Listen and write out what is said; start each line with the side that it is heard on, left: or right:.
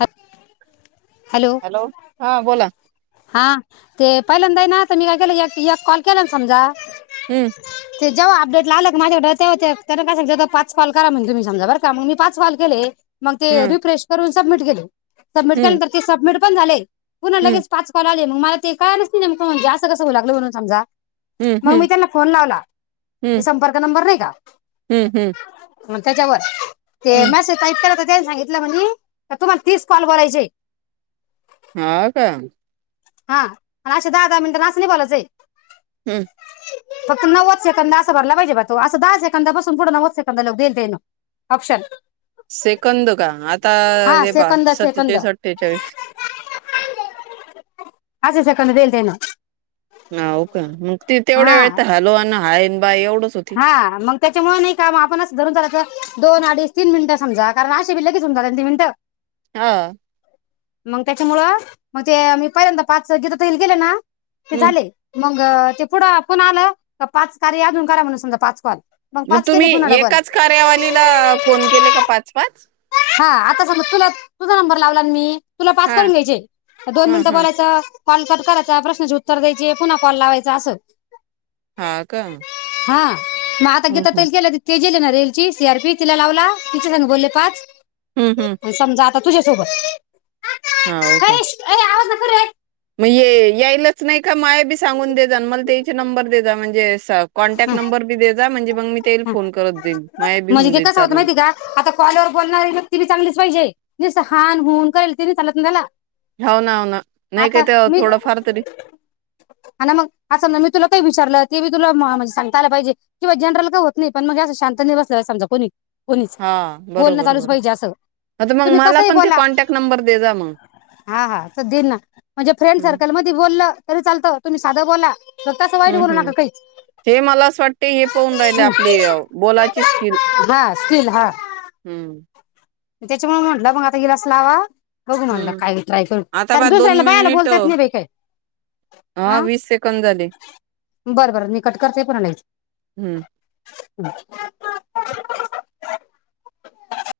left: ह हॅलो
right: हा बोला
left: हा ते पहिल्यांदा हाय ना आता मी काय केलं एक एक कॉल केला ना समजा
right: हम्म
left: ते जेव्हा अपडेट आले कनाय माझ्याकड तेव्हा ते त्याना काय सांगितलं होत पाच कॉल करा म्हणून तुमी समजा बरं का मग मी पाच कॉल केले मग ते
right: हम्म
left: रिफ्रेश सबमिट केल. सबमिट
right: हम्म
left: केल्यानंतर ते सबमिट पण झाले. पुन्हा
right: हम्म
left: लगेच पाच कॉल आले म मग मला ते काय नाही नमकं म्हणजे असं कसं होऊ लागलं म्हणून समजा.
right: हम्म
left: मग मी
right: हम्म
left: त्यांना फोन लावला.
right: हम्म
left: ते संपर्क नंबर नाही का?
right: हम्म हम्म
left: मग त्याच्यावर ते
right: हम्म
left: मेसेज टाईप केला त्यांला सांगितला म्हणे तुम्हाला तीस कॉल करायचे.
right: हा का?
left: हा आणि अशे दहा दहा मिनटांन असं नाही बोलायचय.
right: हम्म
left: फक्त नव्वद सेकंद असं भरयला पाहिजे ब तो. असं दहा सेकंदा बसून पुढं नव्वद सेकंद ल देईल ते मग ऑप्शन.
right: सेकंद का आता
left: हा
right: हे पा
left: सेकंद सेकंद
right: सत्तेचाळीस, अठ्ठेचाळीस.
left: आसे सेकंद दिल तेन.
right: ह हो का? मग ती तेवढ्या वेळ तर हॅलो ना हाय बाय एवढंच होती
left: हा मग त्याच्यामुळे नाही काम आपणच धरून चालायच. दोन अडीच तीन मिनिट समजा कारण अशीे बी लगेच होऊन जातात तीन मिनिट.
right: हा
left: मग त्याच्यामुळं मग ते मी पहिल्यांदा पाच गिता ताई गेले ना ते
right: हम्म
left: झाले मग अ ते पुढं आपून आलं. पाच कार्य अजून करा म्हणून समजा पाच कॉल
right: मग
left: पाच केले
right: तुम्ही
left: पुन्हा डबल
right: एकाच कार्यावलीला फोन केले का पाच पाच?
left: हा आता सांगू तुला तुझा नंबर लावला ना मी तुला पाच
right: हा
left: करून घ्यायचे दोन
right: हा
left: मिनिटं
right: हा
left: बोलायचं कॉल कट करायचा, प्रश्नाचे उत्तर द्यायचे, पुन्हा कॉल लावायचा असं.
right: हा का
left: हां म आता गीता
right: हम्म
left: ताईला केलत चेक केले ना रेलची सी आर पी तिला लावला तिच्या संग बोलले पाच.
right: हम्म हम्म
left: आणि समजा आता तुझ्यासोबत
right: हा हो
left: अ
right: का
left: अ
right: मग ये यायलाच नाही का माया बी सांगून दे जा मला त्याचे नंबर दे जा म्हणजे कॉन्टॅक्ट नंबर बी दे जा म्हजी
left: ह म्हणजे ते
right: जाईल
left: कसं होतं
right: चालू
left: माहिती का आता कॉलवर बोलणारी व्यक्ती बी चांगलीच पाहिजे निस्त हा न हुं करेल ती नि चालत नाही त्याला,
right: हव ना ना नाही काय
left: आता
right: ते थोडं फार तरी
left: हा ना मग अस समजा मी तुला काही विचारलं ते बी तुला म्हणजे सांगता आलं पाहिजे कीवा जनरल काय होत नाही पण मग असं शांत नई बसलं पाहिजे कोणी कोणीच
right: हा
left: बोलणं
right: बरोबर
left: चालूच
right: बरोबर
left: पाहिजे असं
right: आता मग
left: तुम्ही
right: मला
left: कसही
right: पण ते
left: बोला
right: कॉन्टॅक्ट नंबर दे जा मग
left: हा हा देल ना म्हणजे फ्रेंड
right: हम्म
left: सर्कल मदि बोललं तरी चालतो तुम्ही साध बोला.
right: हम्म हम्म
left: काहीच
right: हे मला असं वाटते हे पाहून राहिले
left: हम्म.
right: आपली बोलाची स्किल
left: हा
right: हम्म
left: त्याच्यामूळ म्हटलं मग आता हिलाच लावा बघू म्हणटलं
right: हम्म
left: काही ट्राय करू
right: आता
left: कारण
right: बा दोन
left: दुसऱ्याला बायला
right: मिनिट अ,
left: बोलतात नाही बाई काय हा
right: वीस सेकंद झाले
left: बरं बर मी कट करते पुन्हा
right: हम्म
left: [inaudible]